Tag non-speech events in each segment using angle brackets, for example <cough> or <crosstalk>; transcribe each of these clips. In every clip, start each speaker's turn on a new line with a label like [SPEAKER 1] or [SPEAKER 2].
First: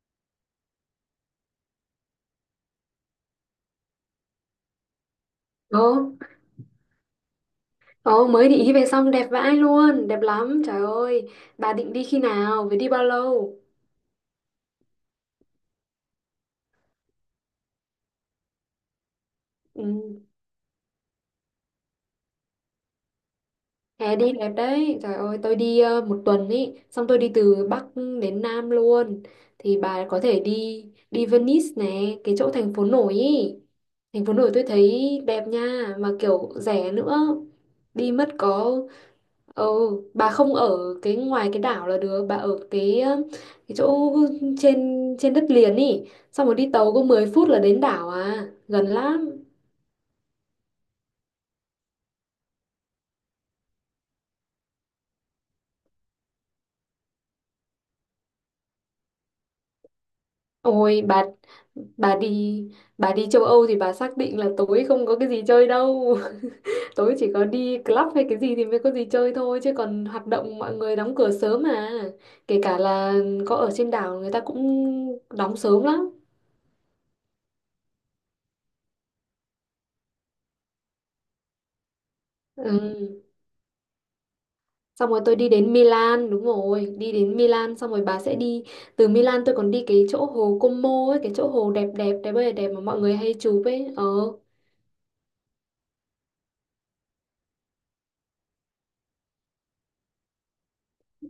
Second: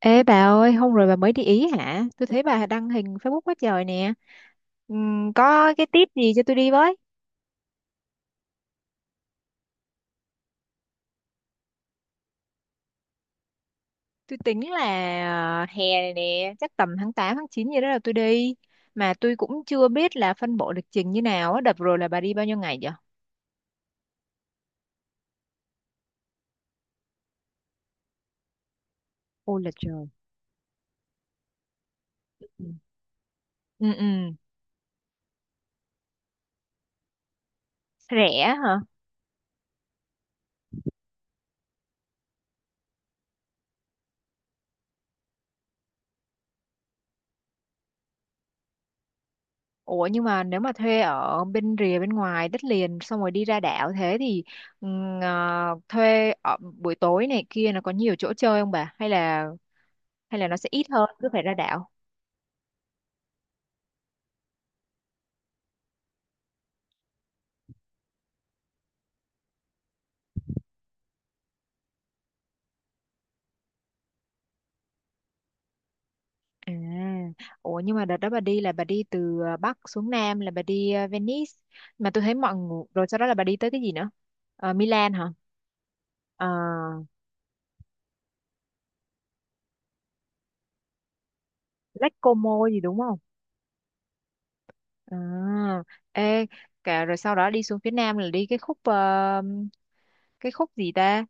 [SPEAKER 1] Ê bà ơi, hôm rồi bà mới đi Ý hả? Tôi thấy bà đăng hình Facebook quá trời nè. Có
[SPEAKER 2] Ồ,
[SPEAKER 1] cái tip gì cho tôi đi với?
[SPEAKER 2] ồ, mới định đi về xong đẹp vãi luôn, đẹp lắm, trời ơi. Bà định đi khi nào, với đi bao lâu?
[SPEAKER 1] Tôi tính là hè này nè, chắc tầm tháng 8, tháng 9 gì đó là tôi đi. Mà tôi cũng chưa
[SPEAKER 2] Ừ,
[SPEAKER 1] biết là phân bổ lịch trình như nào á. Đợt rồi là bà đi bao nhiêu ngày vậy?
[SPEAKER 2] hè đi đẹp đấy, trời ơi, tôi đi một tuần ý, xong tôi đi từ Bắc đến Nam luôn.
[SPEAKER 1] Ôi là
[SPEAKER 2] Thì
[SPEAKER 1] trời.
[SPEAKER 2] bà có thể đi đi Venice này, cái chỗ
[SPEAKER 1] Ừ.
[SPEAKER 2] thành phố nổi ý.
[SPEAKER 1] Ừ,
[SPEAKER 2] Thành phố
[SPEAKER 1] ừ.
[SPEAKER 2] nổi tôi thấy đẹp nha, mà kiểu rẻ nữa. Đi mất
[SPEAKER 1] Rẻ
[SPEAKER 2] có.
[SPEAKER 1] hả?
[SPEAKER 2] Ừ, bà không ở cái ngoài cái đảo là được, bà ở cái chỗ trên trên đất liền ý, xong rồi đi tàu có 10 phút là đến đảo à, gần lắm.
[SPEAKER 1] Ủa nhưng mà nếu mà thuê ở bên rìa bên ngoài đất liền xong rồi đi ra đảo thế thì thuê ở buổi tối này kia nó có nhiều chỗ chơi không bà? Hay là nó sẽ ít
[SPEAKER 2] Ôi
[SPEAKER 1] hơn
[SPEAKER 2] bà
[SPEAKER 1] cứ phải ra đảo.
[SPEAKER 2] bà đi bà đi châu Âu thì bà xác định là tối không có cái gì chơi đâu. <laughs> Tối chỉ có đi club hay cái gì thì mới có gì chơi thôi chứ còn hoạt động mọi người đóng cửa sớm mà. Kể cả là có ở trên đảo người ta cũng đóng sớm lắm.
[SPEAKER 1] à Ủa nhưng mà đợt đó bà đi là bà đi từ Bắc xuống Nam là Venice mà tôi thấy mọi người, rồi sau đó
[SPEAKER 2] Ừ.
[SPEAKER 1] là bà đi tới cái gì nữa?
[SPEAKER 2] Xong
[SPEAKER 1] Milan
[SPEAKER 2] rồi
[SPEAKER 1] hả?
[SPEAKER 2] tôi đi đến Milan, đúng
[SPEAKER 1] Ờ,
[SPEAKER 2] rồi, đi đến Milan xong rồi bà sẽ đi từ Milan tôi còn đi cái chỗ hồ Como ấy, cái chỗ hồ đẹp đẹp
[SPEAKER 1] Lake
[SPEAKER 2] đẹp ơi là
[SPEAKER 1] Como
[SPEAKER 2] đẹp
[SPEAKER 1] gì
[SPEAKER 2] mà
[SPEAKER 1] đúng
[SPEAKER 2] mọi người
[SPEAKER 1] không?
[SPEAKER 2] hay chụp ấy. Ờ,
[SPEAKER 1] À ê Cả rồi sau đó đi xuống phía Nam là đi cái khúc gì ta?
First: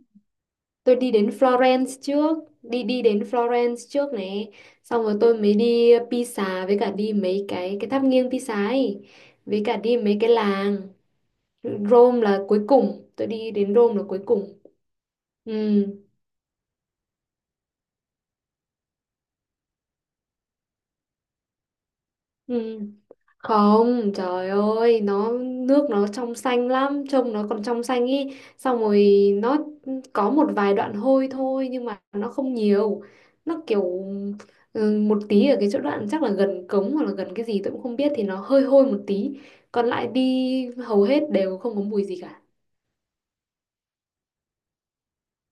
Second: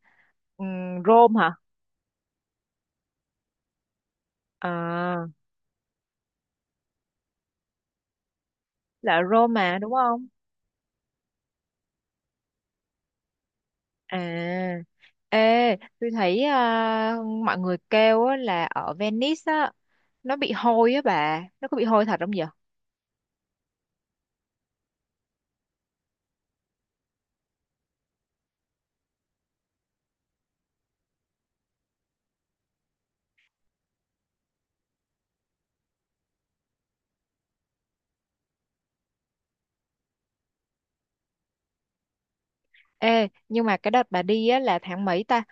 [SPEAKER 2] tôi
[SPEAKER 1] Ừm,
[SPEAKER 2] đi đến
[SPEAKER 1] Rome hả?
[SPEAKER 2] Florence trước, đi đi đến Florence trước này, xong rồi
[SPEAKER 1] à
[SPEAKER 2] tôi mới đi Pisa với cả đi mấy cái tháp nghiêng Pisa ấy,
[SPEAKER 1] là Rome
[SPEAKER 2] với cả
[SPEAKER 1] mà đúng
[SPEAKER 2] đi mấy
[SPEAKER 1] không?
[SPEAKER 2] cái làng. Rome là cuối cùng, tôi đi đến Rome là cuối cùng.
[SPEAKER 1] À, ê,
[SPEAKER 2] Ừ.
[SPEAKER 1] tôi thấy mọi người kêu á, là ở Venice á, nó bị hôi á bà, nó có bị hôi thật không vậy?
[SPEAKER 2] Ừ. Không, trời ơi, nó nước nó trong xanh lắm, trông nó còn trong xanh ý. Xong rồi nó có một vài đoạn hôi thôi nhưng mà nó không nhiều. Nó kiểu ừ, một tí ở cái chỗ đoạn chắc là gần cống hoặc là gần cái gì tôi cũng không biết thì nó hơi hôi một tí. Còn lại đi hầu hết đều không có mùi gì cả.
[SPEAKER 1] Ê, nhưng mà cái đợt bà đi á là tháng mấy ta?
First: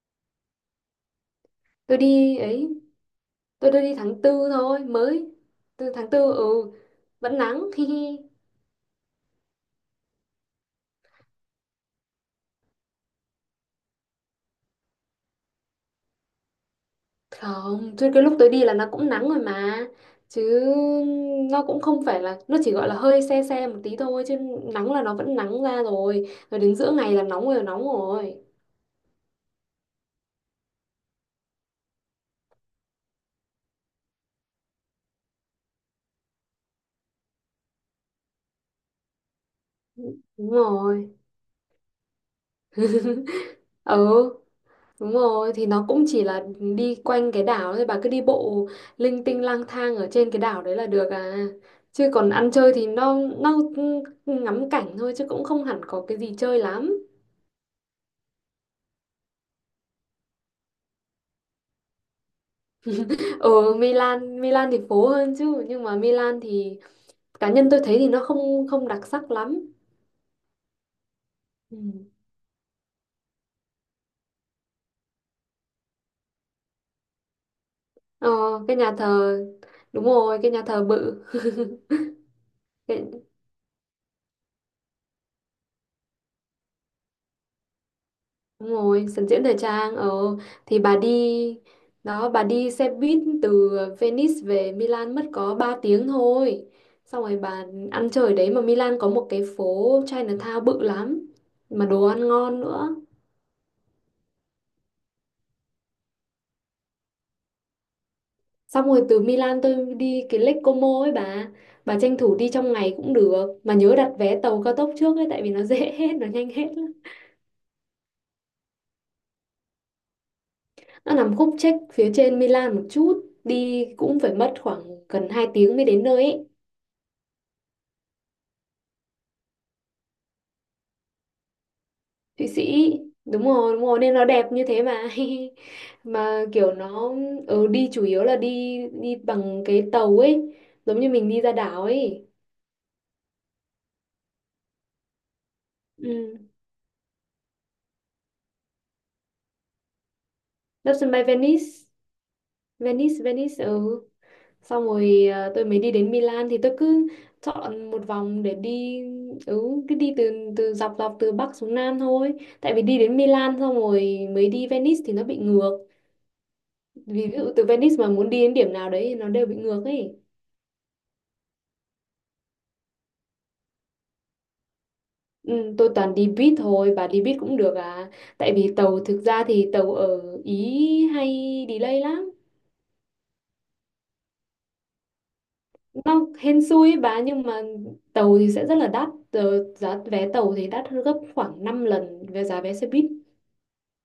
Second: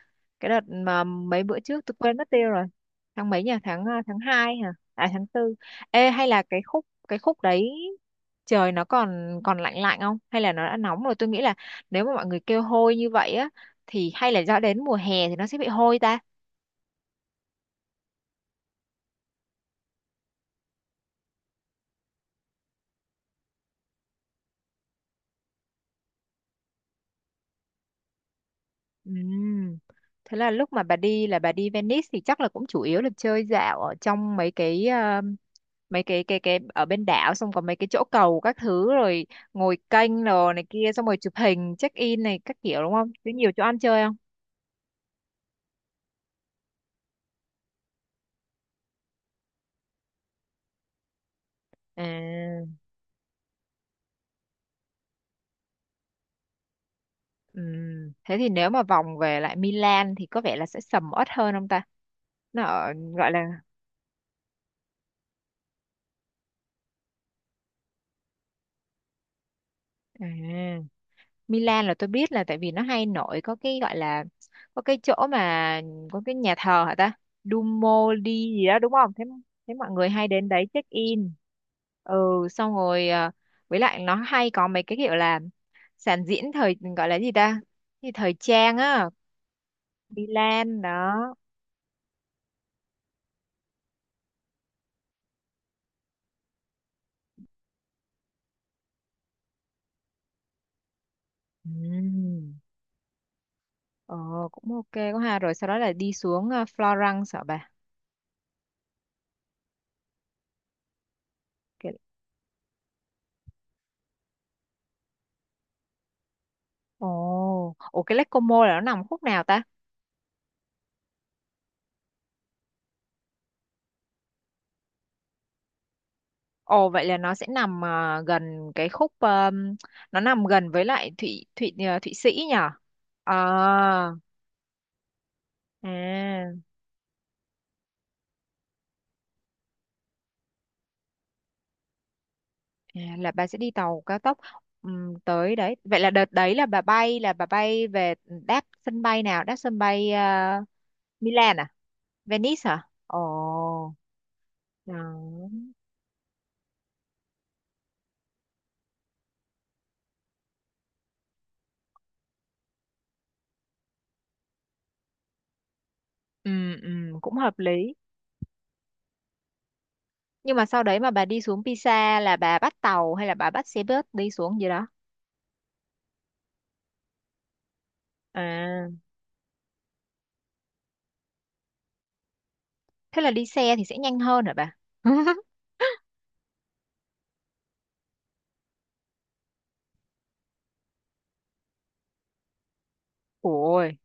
[SPEAKER 1] Cái đợt mà mấy bữa trước tôi
[SPEAKER 2] Tôi
[SPEAKER 1] quên mất
[SPEAKER 2] đi
[SPEAKER 1] tiêu rồi.
[SPEAKER 2] ấy,
[SPEAKER 1] Tháng mấy nhỉ?
[SPEAKER 2] tôi đi
[SPEAKER 1] Tháng
[SPEAKER 2] tháng tư
[SPEAKER 1] 2 hả?
[SPEAKER 2] thôi,
[SPEAKER 1] À, tháng
[SPEAKER 2] mới
[SPEAKER 1] tư
[SPEAKER 2] từ tháng
[SPEAKER 1] Ê,
[SPEAKER 2] tư
[SPEAKER 1] hay là cái
[SPEAKER 2] ừ
[SPEAKER 1] khúc cái
[SPEAKER 2] vẫn
[SPEAKER 1] khúc
[SPEAKER 2] nắng
[SPEAKER 1] đấy
[SPEAKER 2] <laughs> hi hi.
[SPEAKER 1] trời nó còn còn lạnh lạnh không? Hay là nó đã nóng rồi? Tôi nghĩ là nếu mà mọi người kêu hôi như vậy á thì hay là do đến mùa hè thì nó sẽ bị hôi ta.
[SPEAKER 2] Không, chứ cái lúc tới đi là nó cũng nắng rồi mà. Chứ nó cũng không phải là, nó chỉ gọi là hơi se se một tí thôi. Chứ nắng là nó vẫn nắng ra rồi. Rồi đến giữa ngày là nóng rồi, nóng rồi.
[SPEAKER 1] Ừm, Thế là lúc mà bà đi là bà đi Venice thì chắc là cũng chủ yếu là chơi dạo ở trong mấy cái ở bên đảo, xong có mấy cái chỗ cầu các thứ rồi ngồi kênh
[SPEAKER 2] Đúng
[SPEAKER 1] rồi này kia xong
[SPEAKER 2] rồi.
[SPEAKER 1] rồi chụp hình check in này các kiểu đúng không? Có nhiều chỗ
[SPEAKER 2] <laughs>
[SPEAKER 1] ăn chơi không?
[SPEAKER 2] Ừ, đúng rồi. Thì nó cũng chỉ là đi quanh cái đảo thôi. Bà cứ đi bộ linh tinh lang thang ở trên cái đảo đấy là được à. Chứ còn ăn
[SPEAKER 1] À,
[SPEAKER 2] chơi thì nó ngắm cảnh thôi chứ cũng không hẳn có cái gì chơi lắm.
[SPEAKER 1] thế thì nếu mà vòng về lại Milan thì có vẻ là sẽ sầm uất hơn không ta? Nó ở, gọi là
[SPEAKER 2] Ở Milan, Milan thì phố hơn chứ nhưng mà Milan thì cá nhân tôi thấy thì nó không không đặc sắc lắm.
[SPEAKER 1] à,
[SPEAKER 2] Ừ.
[SPEAKER 1] Milan là tôi biết, là tại vì nó hay nổi có cái gọi là có cái chỗ mà có cái nhà thờ hả ta? Duomo
[SPEAKER 2] ờ,
[SPEAKER 1] đi gì
[SPEAKER 2] cái
[SPEAKER 1] đó đúng
[SPEAKER 2] nhà
[SPEAKER 1] không thế?
[SPEAKER 2] thờ,
[SPEAKER 1] Thế mọi
[SPEAKER 2] đúng
[SPEAKER 1] người hay
[SPEAKER 2] rồi,
[SPEAKER 1] đến
[SPEAKER 2] cái nhà
[SPEAKER 1] đấy
[SPEAKER 2] thờ
[SPEAKER 1] check
[SPEAKER 2] bự.
[SPEAKER 1] in,
[SPEAKER 2] <laughs>
[SPEAKER 1] ừ, xong
[SPEAKER 2] cái,
[SPEAKER 1] rồi với lại nó hay có mấy cái kiểu là sản diễn thời gọi là gì ta, thì thời
[SPEAKER 2] đúng
[SPEAKER 1] trang
[SPEAKER 2] rồi,
[SPEAKER 1] á,
[SPEAKER 2] sân diễn thời trang, thì
[SPEAKER 1] Milan
[SPEAKER 2] bà
[SPEAKER 1] đó.
[SPEAKER 2] đi đó, bà đi xe buýt từ Venice về Milan mất có 3 tiếng thôi, xong rồi bà ăn chơi ở đấy, mà Milan có một cái phố Chinatown bự lắm mà đồ ăn
[SPEAKER 1] Ừm.
[SPEAKER 2] ngon nữa.
[SPEAKER 1] Ờ, cũng ok quá ha, rồi sau đó là đi xuống Florence hả bà?
[SPEAKER 2] Xong rồi từ Milan tôi đi cái Lake Como ấy bà
[SPEAKER 1] Cái-
[SPEAKER 2] bà tranh thủ đi trong ngày cũng được mà nhớ đặt vé tàu cao tốc trước ấy tại vì nó <laughs> dễ hết, nó nhanh hết.
[SPEAKER 1] ồ ồ, cái Lake Como là nó nằm khúc nào ta?
[SPEAKER 2] Nó nằm khúc trách phía trên Milan một chút, đi cũng phải mất khoảng gần 2 tiếng mới đến nơi ấy.
[SPEAKER 1] Ồ, vậy là nó sẽ nằm gần cái khúc, nó nằm gần với lại Thụy Thụy à, Thụy Sĩ
[SPEAKER 2] Thụy
[SPEAKER 1] nhỉ?
[SPEAKER 2] Sĩ,
[SPEAKER 1] À,
[SPEAKER 2] đúng rồi, nên nó đẹp như thế mà. <laughs> Mà
[SPEAKER 1] à
[SPEAKER 2] kiểu nó ừ, đi chủ yếu là đi đi bằng cái tàu ấy, giống như mình đi ra đảo ấy.
[SPEAKER 1] là bà sẽ đi tàu cao tốc tới đấy. Vậy là đợt
[SPEAKER 2] Ừ.
[SPEAKER 1] đấy là bà bay về đáp sân bay nào? Đáp sân bay
[SPEAKER 2] Đáp sân bay
[SPEAKER 1] Milan
[SPEAKER 2] Venice,
[SPEAKER 1] à? Venice hả?
[SPEAKER 2] Venice, Venice,
[SPEAKER 1] Ồ.
[SPEAKER 2] ừ. Xong rồi
[SPEAKER 1] Đó.
[SPEAKER 2] tôi mới đi đến Milan thì tôi cứ chọn một vòng để đi, ừ, cứ đi từ từ dọc dọc từ Bắc xuống Nam thôi, tại vì đi đến Milan xong rồi mới đi Venice thì nó bị ngược, ví
[SPEAKER 1] Cũng
[SPEAKER 2] dụ
[SPEAKER 1] hợp
[SPEAKER 2] từ
[SPEAKER 1] lý.
[SPEAKER 2] Venice mà muốn đi đến điểm nào đấy thì nó đều bị ngược ấy.
[SPEAKER 1] Nhưng mà sau đấy mà bà đi xuống Pisa là bà bắt tàu hay là bà bắt xe bus đi xuống gì đó?
[SPEAKER 2] Ừ, tôi toàn đi buýt thôi, và đi buýt cũng được à, tại vì
[SPEAKER 1] À,
[SPEAKER 2] tàu thực ra thì tàu ở Ý hay delay lắm,
[SPEAKER 1] thế là đi xe thì sẽ nhanh hơn hả bà? <laughs>
[SPEAKER 2] nó hên xui ấy bà, nhưng mà tàu thì sẽ rất là đắt. Ờ, giá vé tàu thì đắt hơn gấp khoảng 5 lần về giá vé xe buýt,
[SPEAKER 1] Ôi,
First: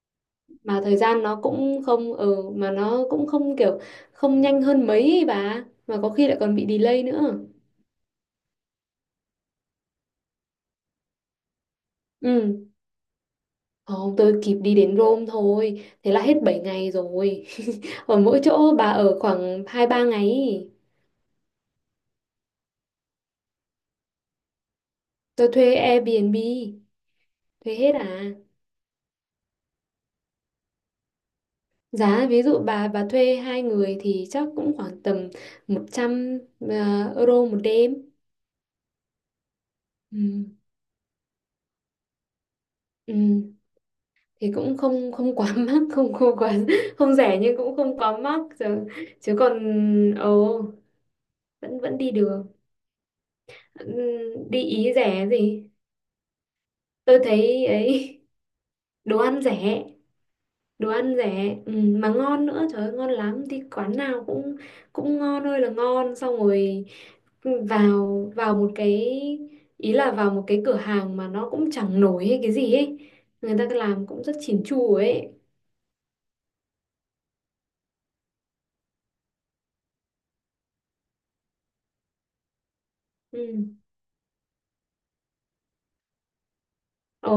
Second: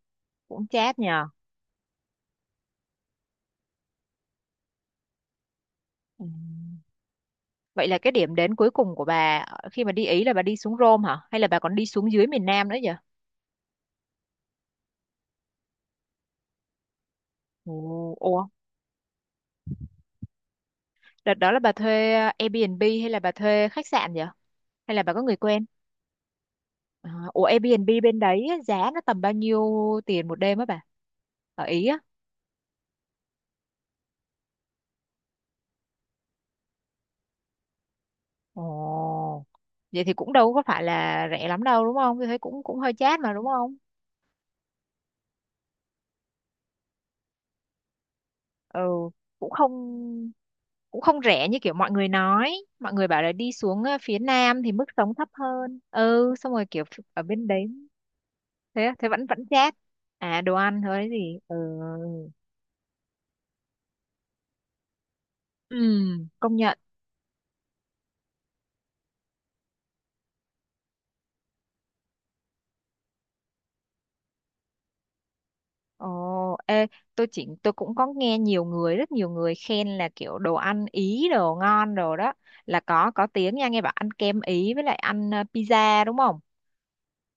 [SPEAKER 1] cũng
[SPEAKER 2] mà thời
[SPEAKER 1] chát
[SPEAKER 2] gian
[SPEAKER 1] nhờ.
[SPEAKER 2] nó cũng không mà nó cũng không kiểu không nhanh hơn mấy ấy bà, mà có
[SPEAKER 1] Ừ.
[SPEAKER 2] khi lại còn bị delay nữa.
[SPEAKER 1] Vậy là cái điểm đến cuối cùng của bà khi mà đi Ý là bà đi xuống Rome hả? Hay là bà còn đi xuống dưới miền
[SPEAKER 2] Ừ,
[SPEAKER 1] Nam nữa vậy?
[SPEAKER 2] không, tôi kịp đi đến Rome thôi, thế là hết 7 ngày rồi. <laughs>
[SPEAKER 1] Ồ,
[SPEAKER 2] Ở mỗi
[SPEAKER 1] ồ.
[SPEAKER 2] chỗ bà ở khoảng hai ba ngày ý.
[SPEAKER 1] Đợt đó là bà thuê Airbnb hay là bà thuê khách sạn vậy? Hay là bà có người
[SPEAKER 2] Tôi
[SPEAKER 1] quen?
[SPEAKER 2] thuê Airbnb,
[SPEAKER 1] À, ủa
[SPEAKER 2] thuê
[SPEAKER 1] Airbnb
[SPEAKER 2] hết à.
[SPEAKER 1] bên đấy á, giá nó tầm bao nhiêu tiền một đêm á bà? Ở Ý á?
[SPEAKER 2] Giá ví dụ bà thuê hai người thì chắc cũng khoảng tầm 100 euro một đêm.
[SPEAKER 1] Ồ. Vậy thì cũng
[SPEAKER 2] Ừ.
[SPEAKER 1] đâu có phải là rẻ lắm đâu đúng không? Tôi thấy cũng cũng hơi
[SPEAKER 2] Ừ,
[SPEAKER 1] chát mà đúng không?
[SPEAKER 2] thì cũng không không quá <laughs> mắc, không không quá <laughs> không rẻ nhưng cũng không quá mắc chứ,
[SPEAKER 1] Ừ,
[SPEAKER 2] chứ
[SPEAKER 1] cũng
[SPEAKER 2] còn
[SPEAKER 1] không
[SPEAKER 2] ồ
[SPEAKER 1] cũng không rẻ như kiểu
[SPEAKER 2] vẫn
[SPEAKER 1] mọi
[SPEAKER 2] vẫn
[SPEAKER 1] người
[SPEAKER 2] đi được.
[SPEAKER 1] nói. Mọi người bảo là đi xuống phía
[SPEAKER 2] Đi
[SPEAKER 1] nam thì mức
[SPEAKER 2] Ý
[SPEAKER 1] sống
[SPEAKER 2] rẻ
[SPEAKER 1] thấp
[SPEAKER 2] gì,
[SPEAKER 1] hơn, ừ, xong rồi kiểu
[SPEAKER 2] tôi
[SPEAKER 1] ở bên đấy.
[SPEAKER 2] thấy ấy.
[SPEAKER 1] Thế á,
[SPEAKER 2] <laughs>
[SPEAKER 1] thế
[SPEAKER 2] Đồ
[SPEAKER 1] vẫn
[SPEAKER 2] ăn
[SPEAKER 1] vẫn chát.
[SPEAKER 2] rẻ,
[SPEAKER 1] À, đồ ăn
[SPEAKER 2] đồ
[SPEAKER 1] thôi
[SPEAKER 2] ăn
[SPEAKER 1] gì? Ừ
[SPEAKER 2] rẻ, ừ, mà ngon nữa, trời ơi ngon lắm, đi quán nào cũng cũng ngon ơi là
[SPEAKER 1] Ừ.
[SPEAKER 2] ngon, xong
[SPEAKER 1] Công nhận.
[SPEAKER 2] rồi ừ, vào vào một cái, ý là vào một cái cửa hàng mà nó cũng chẳng nổi hay cái gì ấy, người ta làm cũng rất chỉn chu ấy.
[SPEAKER 1] Ồ, ê, tôi cũng có nghe nhiều người rất nhiều người khen là kiểu đồ ăn Ý đồ ngon đồ đó, là có tiếng
[SPEAKER 2] Ừ.
[SPEAKER 1] nha, nghe bảo ăn kem Ý với lại ăn pizza đúng không,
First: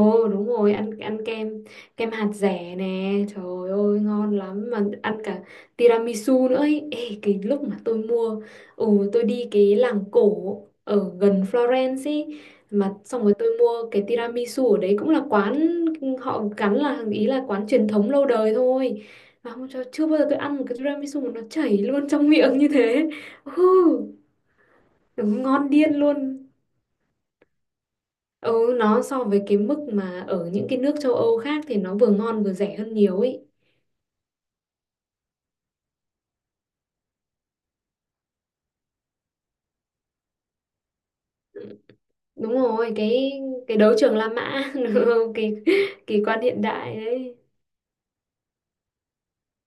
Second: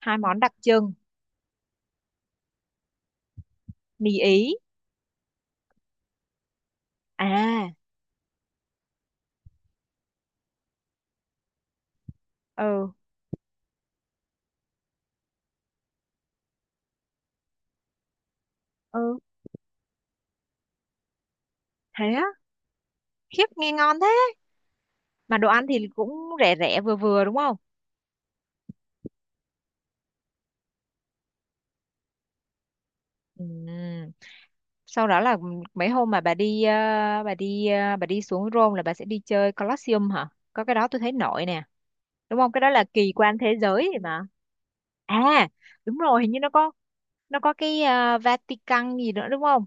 [SPEAKER 1] hai món
[SPEAKER 2] đúng
[SPEAKER 1] đặc
[SPEAKER 2] rồi, ăn
[SPEAKER 1] trưng,
[SPEAKER 2] ăn kem, kem hạt dẻ nè trời ơi
[SPEAKER 1] mì Ý.
[SPEAKER 2] ngon lắm, mà ăn cả tiramisu nữa ấy. Ê, cái lúc
[SPEAKER 1] à
[SPEAKER 2] mà tôi mua, ừ, tôi đi cái làng cổ ở gần Florence ấy,
[SPEAKER 1] ừ,
[SPEAKER 2] mà xong rồi tôi mua cái tiramisu ở đấy, cũng là quán họ gắn là ý là quán truyền thống lâu đời thôi,
[SPEAKER 1] ừ,
[SPEAKER 2] mà không cho, chưa bao giờ tôi ăn một cái tiramisu mà nó chảy
[SPEAKER 1] thế
[SPEAKER 2] luôn
[SPEAKER 1] á,
[SPEAKER 2] trong miệng như thế.
[SPEAKER 1] khiếp
[SPEAKER 2] Ừ,
[SPEAKER 1] nghe ngon. Mà
[SPEAKER 2] đúng
[SPEAKER 1] đồ ăn
[SPEAKER 2] ngon
[SPEAKER 1] thì
[SPEAKER 2] điên
[SPEAKER 1] cũng
[SPEAKER 2] luôn.
[SPEAKER 1] rẻ rẻ vừa vừa đúng không?
[SPEAKER 2] Ừ, nó so với cái mức mà ở những cái nước châu Âu khác thì nó vừa ngon vừa rẻ hơn nhiều ấy.
[SPEAKER 1] Ừm. Sau đó là mấy hôm mà bà đi xuống Rome là bà sẽ đi chơi Colosseum hả, có cái đó tôi thấy nổi nè đúng không,
[SPEAKER 2] Đúng
[SPEAKER 1] cái đó là
[SPEAKER 2] rồi,
[SPEAKER 1] kỳ
[SPEAKER 2] cái
[SPEAKER 1] quan thế
[SPEAKER 2] cái
[SPEAKER 1] giới
[SPEAKER 2] đấu
[SPEAKER 1] thì
[SPEAKER 2] trường
[SPEAKER 1] mà.
[SPEAKER 2] La Mã, <laughs> đúng không?
[SPEAKER 1] à
[SPEAKER 2] Kỳ
[SPEAKER 1] Đúng rồi,
[SPEAKER 2] kỳ
[SPEAKER 1] hình như
[SPEAKER 2] quan
[SPEAKER 1] nó
[SPEAKER 2] hiện
[SPEAKER 1] có
[SPEAKER 2] đại đấy.
[SPEAKER 1] nó có cái Vatican gì nữa đúng không?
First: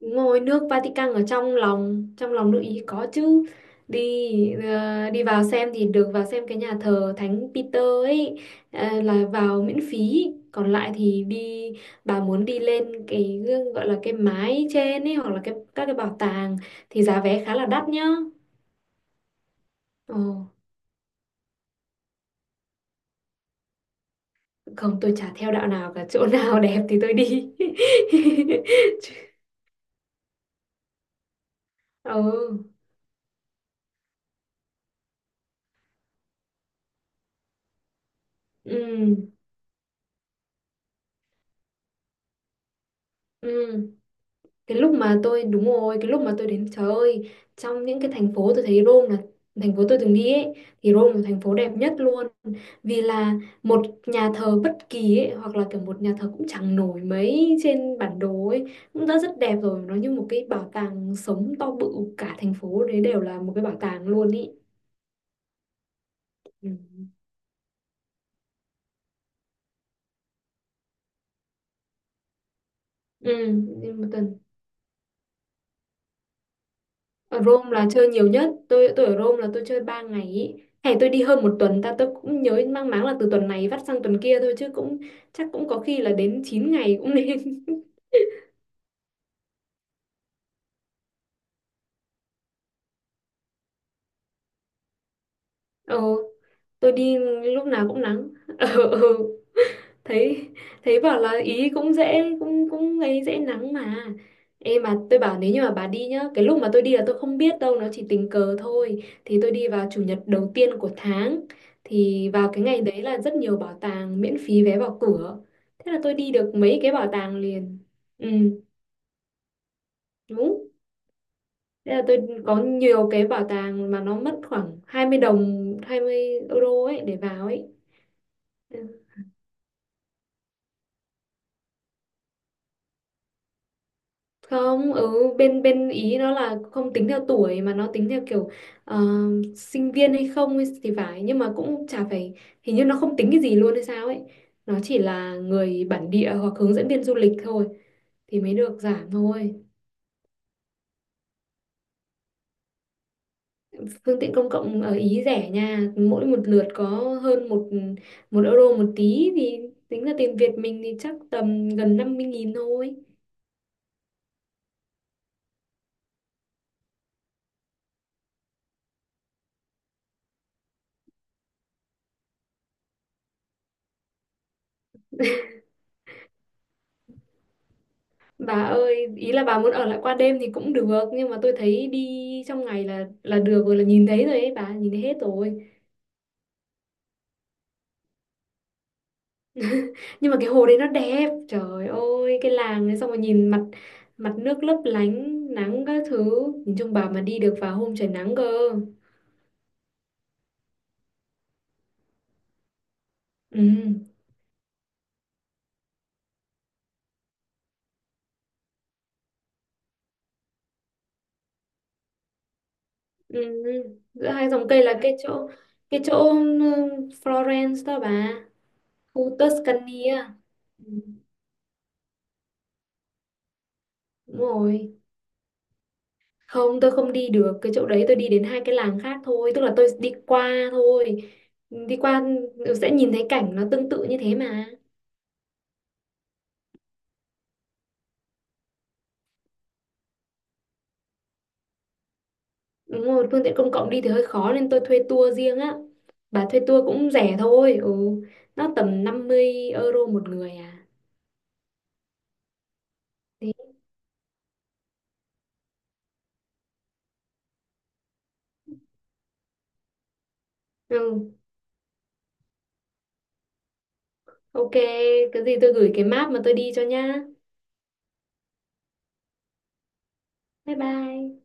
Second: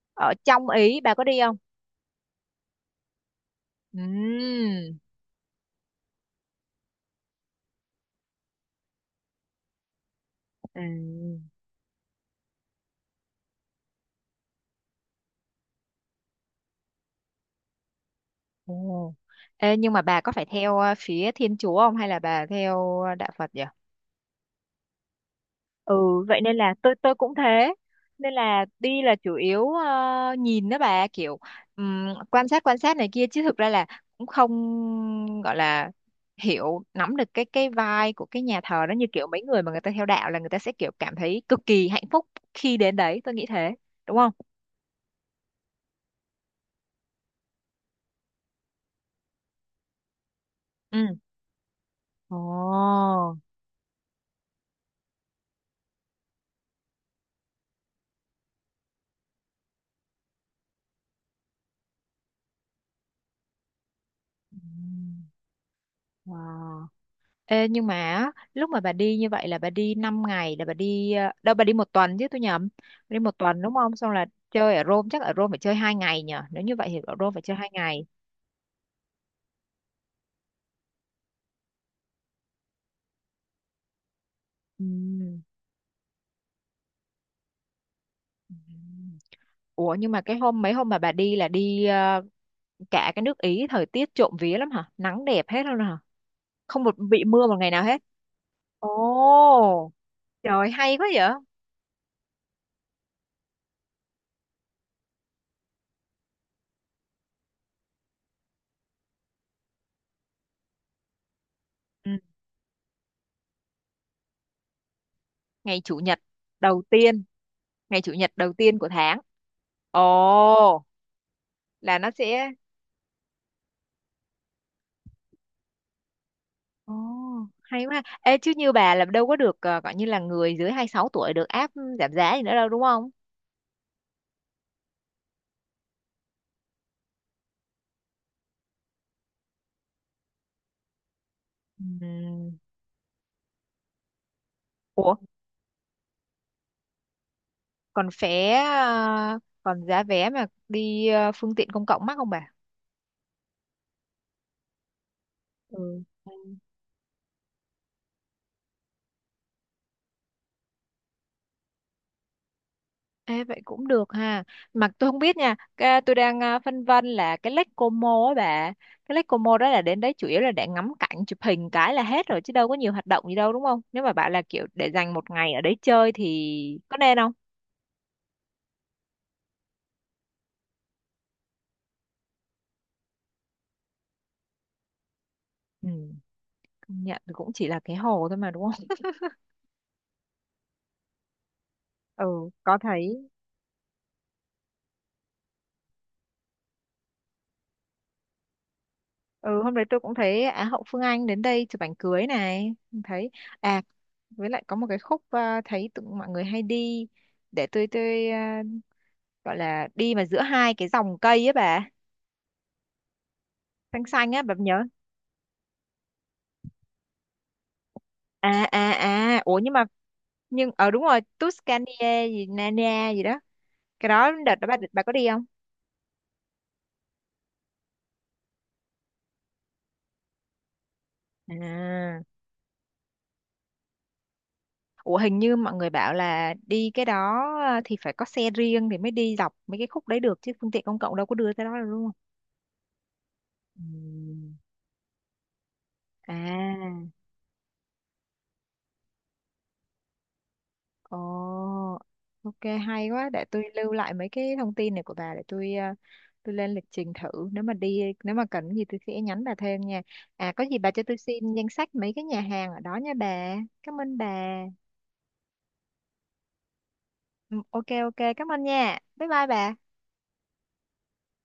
[SPEAKER 2] Đúng
[SPEAKER 1] Ở
[SPEAKER 2] rồi, nước
[SPEAKER 1] trong Ý
[SPEAKER 2] Vatican
[SPEAKER 1] bà
[SPEAKER 2] ở
[SPEAKER 1] có đi không?
[SPEAKER 2] trong lòng nước Ý có chứ. Đi
[SPEAKER 1] Ừm.
[SPEAKER 2] ờ, đi vào xem thì được, vào xem cái nhà thờ Thánh Peter ấy, là vào miễn phí. Còn lại thì
[SPEAKER 1] Ừm.
[SPEAKER 2] đi, bà muốn đi lên cái gọi là cái mái trên ấy, hoặc là cái các cái bảo tàng thì giá vé khá là đắt nhá.
[SPEAKER 1] Ồ. Ê, nhưng mà bà
[SPEAKER 2] Ồ.
[SPEAKER 1] có phải theo phía Thiên Chúa không, hay là bà theo Đạo Phật vậy?
[SPEAKER 2] Không, tôi chả theo đạo nào cả,
[SPEAKER 1] Ừ,
[SPEAKER 2] chỗ
[SPEAKER 1] vậy nên
[SPEAKER 2] nào <laughs>
[SPEAKER 1] là
[SPEAKER 2] đẹp
[SPEAKER 1] tôi
[SPEAKER 2] thì tôi
[SPEAKER 1] tôi cũng
[SPEAKER 2] đi.
[SPEAKER 1] thế,
[SPEAKER 2] <laughs>
[SPEAKER 1] nên là đi là chủ yếu nhìn đó bà, kiểu,
[SPEAKER 2] Ừ,
[SPEAKER 1] quan sát này kia chứ thực ra là cũng không gọi là hiểu nắm được cái vibe của cái nhà thờ đó, như kiểu
[SPEAKER 2] ừ,
[SPEAKER 1] mấy người mà người ta theo đạo là người ta sẽ kiểu cảm thấy cực kỳ hạnh phúc khi đến đấy, tôi nghĩ
[SPEAKER 2] ừ,
[SPEAKER 1] thế đúng không.
[SPEAKER 2] cái lúc mà tôi, đúng rồi, cái lúc mà tôi đến, trời ơi, trong những cái thành phố tôi thấy Rome là thành phố tôi từng đi ấy thì
[SPEAKER 1] Ừ.
[SPEAKER 2] Rome là thành phố đẹp nhất luôn,
[SPEAKER 1] Ồ.
[SPEAKER 2] vì là
[SPEAKER 1] Oh.
[SPEAKER 2] một nhà thờ bất kỳ ấy, hoặc là kiểu một nhà thờ cũng chẳng nổi mấy trên bản đồ ấy cũng đã rất đẹp rồi, nó như một cái bảo tàng sống to bự, cả thành phố đấy đều là một cái bảo tàng luôn ý. Ừ.
[SPEAKER 1] Wow. Ê, nhưng mà á, lúc mà bà đi như vậy là bà đi 5 ngày, là bà đi đâu, bà đi một tuần chứ tôi nhầm. Bà đi một
[SPEAKER 2] Ừ,
[SPEAKER 1] tuần đúng không,
[SPEAKER 2] nhưng mà
[SPEAKER 1] xong là
[SPEAKER 2] tuần,
[SPEAKER 1] chơi ở Rome chắc, ở Rome phải chơi 2 ngày nhở, nếu như vậy thì ở Rome phải
[SPEAKER 2] ở
[SPEAKER 1] chơi hai
[SPEAKER 2] Rome là
[SPEAKER 1] ngày.
[SPEAKER 2] chơi nhiều nhất. Tôi ở Rome là tôi chơi 3 ngày ý. Hay tôi đi hơn một tuần ta, tôi cũng nhớ mang máng là từ tuần này vắt sang tuần kia thôi, chứ cũng
[SPEAKER 1] Ừm.
[SPEAKER 2] chắc cũng có khi là đến 9 ngày cũng nên. <laughs>
[SPEAKER 1] Ừm. Ủa nhưng mà cái hôm mấy hôm mà bà đi là đi cả cái nước Ý thời tiết trộm vía lắm hả, nắng đẹp hết luôn hả,
[SPEAKER 2] Ờ,
[SPEAKER 1] không
[SPEAKER 2] tôi
[SPEAKER 1] một
[SPEAKER 2] đi
[SPEAKER 1] bị mưa một
[SPEAKER 2] lúc
[SPEAKER 1] ngày nào
[SPEAKER 2] nào cũng
[SPEAKER 1] hết.
[SPEAKER 2] nắng. <laughs> Ờ, ờ.
[SPEAKER 1] Ồ,
[SPEAKER 2] thấy
[SPEAKER 1] trời hay
[SPEAKER 2] thấy
[SPEAKER 1] quá
[SPEAKER 2] bảo
[SPEAKER 1] vậy.
[SPEAKER 2] là ý cũng dễ, cũng cũng ấy dễ nắng mà, em mà tôi bảo nếu như mà bà đi nhá, cái lúc mà tôi đi là tôi không biết đâu, nó chỉ tình cờ thôi, thì tôi đi vào chủ nhật đầu tiên của tháng
[SPEAKER 1] Ừ.
[SPEAKER 2] thì vào cái ngày đấy là rất nhiều bảo tàng miễn phí vé vào cửa,
[SPEAKER 1] ngày
[SPEAKER 2] thế
[SPEAKER 1] chủ
[SPEAKER 2] là tôi
[SPEAKER 1] nhật
[SPEAKER 2] đi được mấy
[SPEAKER 1] đầu
[SPEAKER 2] cái bảo
[SPEAKER 1] tiên
[SPEAKER 2] tàng liền,
[SPEAKER 1] Ngày chủ
[SPEAKER 2] ừ,
[SPEAKER 1] nhật đầu tiên của tháng.
[SPEAKER 2] đúng,
[SPEAKER 1] Ồ,
[SPEAKER 2] thế
[SPEAKER 1] là
[SPEAKER 2] là
[SPEAKER 1] nó
[SPEAKER 2] tôi
[SPEAKER 1] sẽ.
[SPEAKER 2] có nhiều cái bảo tàng mà nó mất khoảng 20 đồng 20 euro
[SPEAKER 1] Ồ,
[SPEAKER 2] ấy để vào ấy.
[SPEAKER 1] hay quá. Ha. Ê, chứ như bà
[SPEAKER 2] Ừ.
[SPEAKER 1] là đâu có được gọi như là người dưới 26 tuổi được áp giảm giá gì nữa đâu đúng không?
[SPEAKER 2] Không ở bên bên ý nó là không tính theo tuổi mà nó tính theo kiểu ờ, sinh viên hay không ấy thì phải, nhưng mà cũng chả phải,
[SPEAKER 1] Ừm.
[SPEAKER 2] hình như nó không tính cái gì luôn hay sao ấy, nó chỉ
[SPEAKER 1] Ủa,
[SPEAKER 2] là người bản địa hoặc hướng dẫn viên du lịch thôi thì mới được giảm thôi.
[SPEAKER 1] còn giá vé mà đi phương tiện công cộng mắc không bà?
[SPEAKER 2] Phương tiện công cộng ở Ý rẻ nha,
[SPEAKER 1] Ừ.
[SPEAKER 2] mỗi một lượt có hơn một một euro một tí thì tính ra tiền Việt mình thì chắc tầm gần 50.000 thôi.
[SPEAKER 1] Ê, vậy cũng được ha. Mà tôi không biết nha, tôi đang phân vân là cái Lake Como á bà. Cái Lake Como đó là đến đấy chủ yếu là để ngắm cảnh, chụp hình cái là hết rồi chứ đâu có nhiều hoạt động gì đâu đúng không? Nếu mà bảo là kiểu để dành một ngày ở đấy chơi thì có nên không?
[SPEAKER 2] Bà ơi, ý là bà muốn ở lại qua đêm thì cũng được, nhưng mà tôi thấy đi trong ngày là được rồi, là nhìn thấy rồi ấy bà, nhìn thấy hết rồi.
[SPEAKER 1] Ừ. Công nhận thì cũng chỉ là cái hồ thôi mà đúng không? <laughs>
[SPEAKER 2] Nhưng mà cái hồ đấy nó đẹp, trời ơi,
[SPEAKER 1] Ừ,
[SPEAKER 2] cái
[SPEAKER 1] có
[SPEAKER 2] làng đấy, xong
[SPEAKER 1] thấy.
[SPEAKER 2] rồi nhìn mặt, mặt nước lấp lánh, nắng các thứ, nhìn chung bà mà đi được vào hôm trời nắng cơ.
[SPEAKER 1] Ừ, hôm đấy tôi cũng thấy Á hậu Phương Anh đến đây chụp ảnh cưới này. Cũng thấy. À,
[SPEAKER 2] Ừ,
[SPEAKER 1] với lại có một cái khúc thấy tụi mọi người hay đi. Để tôi gọi là đi mà giữa hai cái dòng cây ấy bà.
[SPEAKER 2] ừ.
[SPEAKER 1] Xanh
[SPEAKER 2] Giữa
[SPEAKER 1] xanh á,
[SPEAKER 2] hai
[SPEAKER 1] bà
[SPEAKER 2] dòng
[SPEAKER 1] nhớ.
[SPEAKER 2] cây là cái chỗ, cái chỗ ừ, Florence đó bà,
[SPEAKER 1] À, à,
[SPEAKER 2] khu
[SPEAKER 1] à. Ủa nhưng mà,
[SPEAKER 2] Tuscany á.
[SPEAKER 1] nhưng, ờ
[SPEAKER 2] Ừ,
[SPEAKER 1] đúng rồi. Tuscany gì, Nania gì đó. Cái đó
[SPEAKER 2] đúng
[SPEAKER 1] đợt đó bà,
[SPEAKER 2] rồi.
[SPEAKER 1] bà có đi không?
[SPEAKER 2] Không, tôi không đi được cái chỗ đấy, tôi đi đến hai cái làng khác thôi, tức là tôi đi qua thôi. Đi
[SPEAKER 1] À.
[SPEAKER 2] qua ừ, sẽ nhìn thấy cảnh nó tương tự như thế mà.
[SPEAKER 1] Ủa hình như mọi người bảo là đi cái đó thì phải có xe riêng thì mới đi dọc mấy cái khúc đấy được chứ phương tiện công cộng đâu có đưa tới đó được đúng không?
[SPEAKER 2] Đúng rồi, phương tiện công cộng đi thì hơi
[SPEAKER 1] Ừm.
[SPEAKER 2] khó nên tôi thuê tour riêng á. Bà thuê tour
[SPEAKER 1] À,
[SPEAKER 2] cũng rẻ thôi, ừ. Nó tầm 50 euro một người à.
[SPEAKER 1] ồ, ok, hay quá. Để
[SPEAKER 2] Thế.
[SPEAKER 1] tôi lưu lại mấy cái thông tin này của bà để tôi lên lịch trình thử. Nếu mà cần gì tôi sẽ nhắn bà thêm nha. À, có gì bà cho tôi
[SPEAKER 2] Ừ,
[SPEAKER 1] xin danh sách mấy cái nhà hàng ở đó nha bà. Cảm ơn bà.
[SPEAKER 2] ok, cái gì tôi gửi cái map mà tôi đi cho nhá.
[SPEAKER 1] Ừ, Ok ok cảm ơn nha. Bye bye bà.
[SPEAKER 2] Bye bye.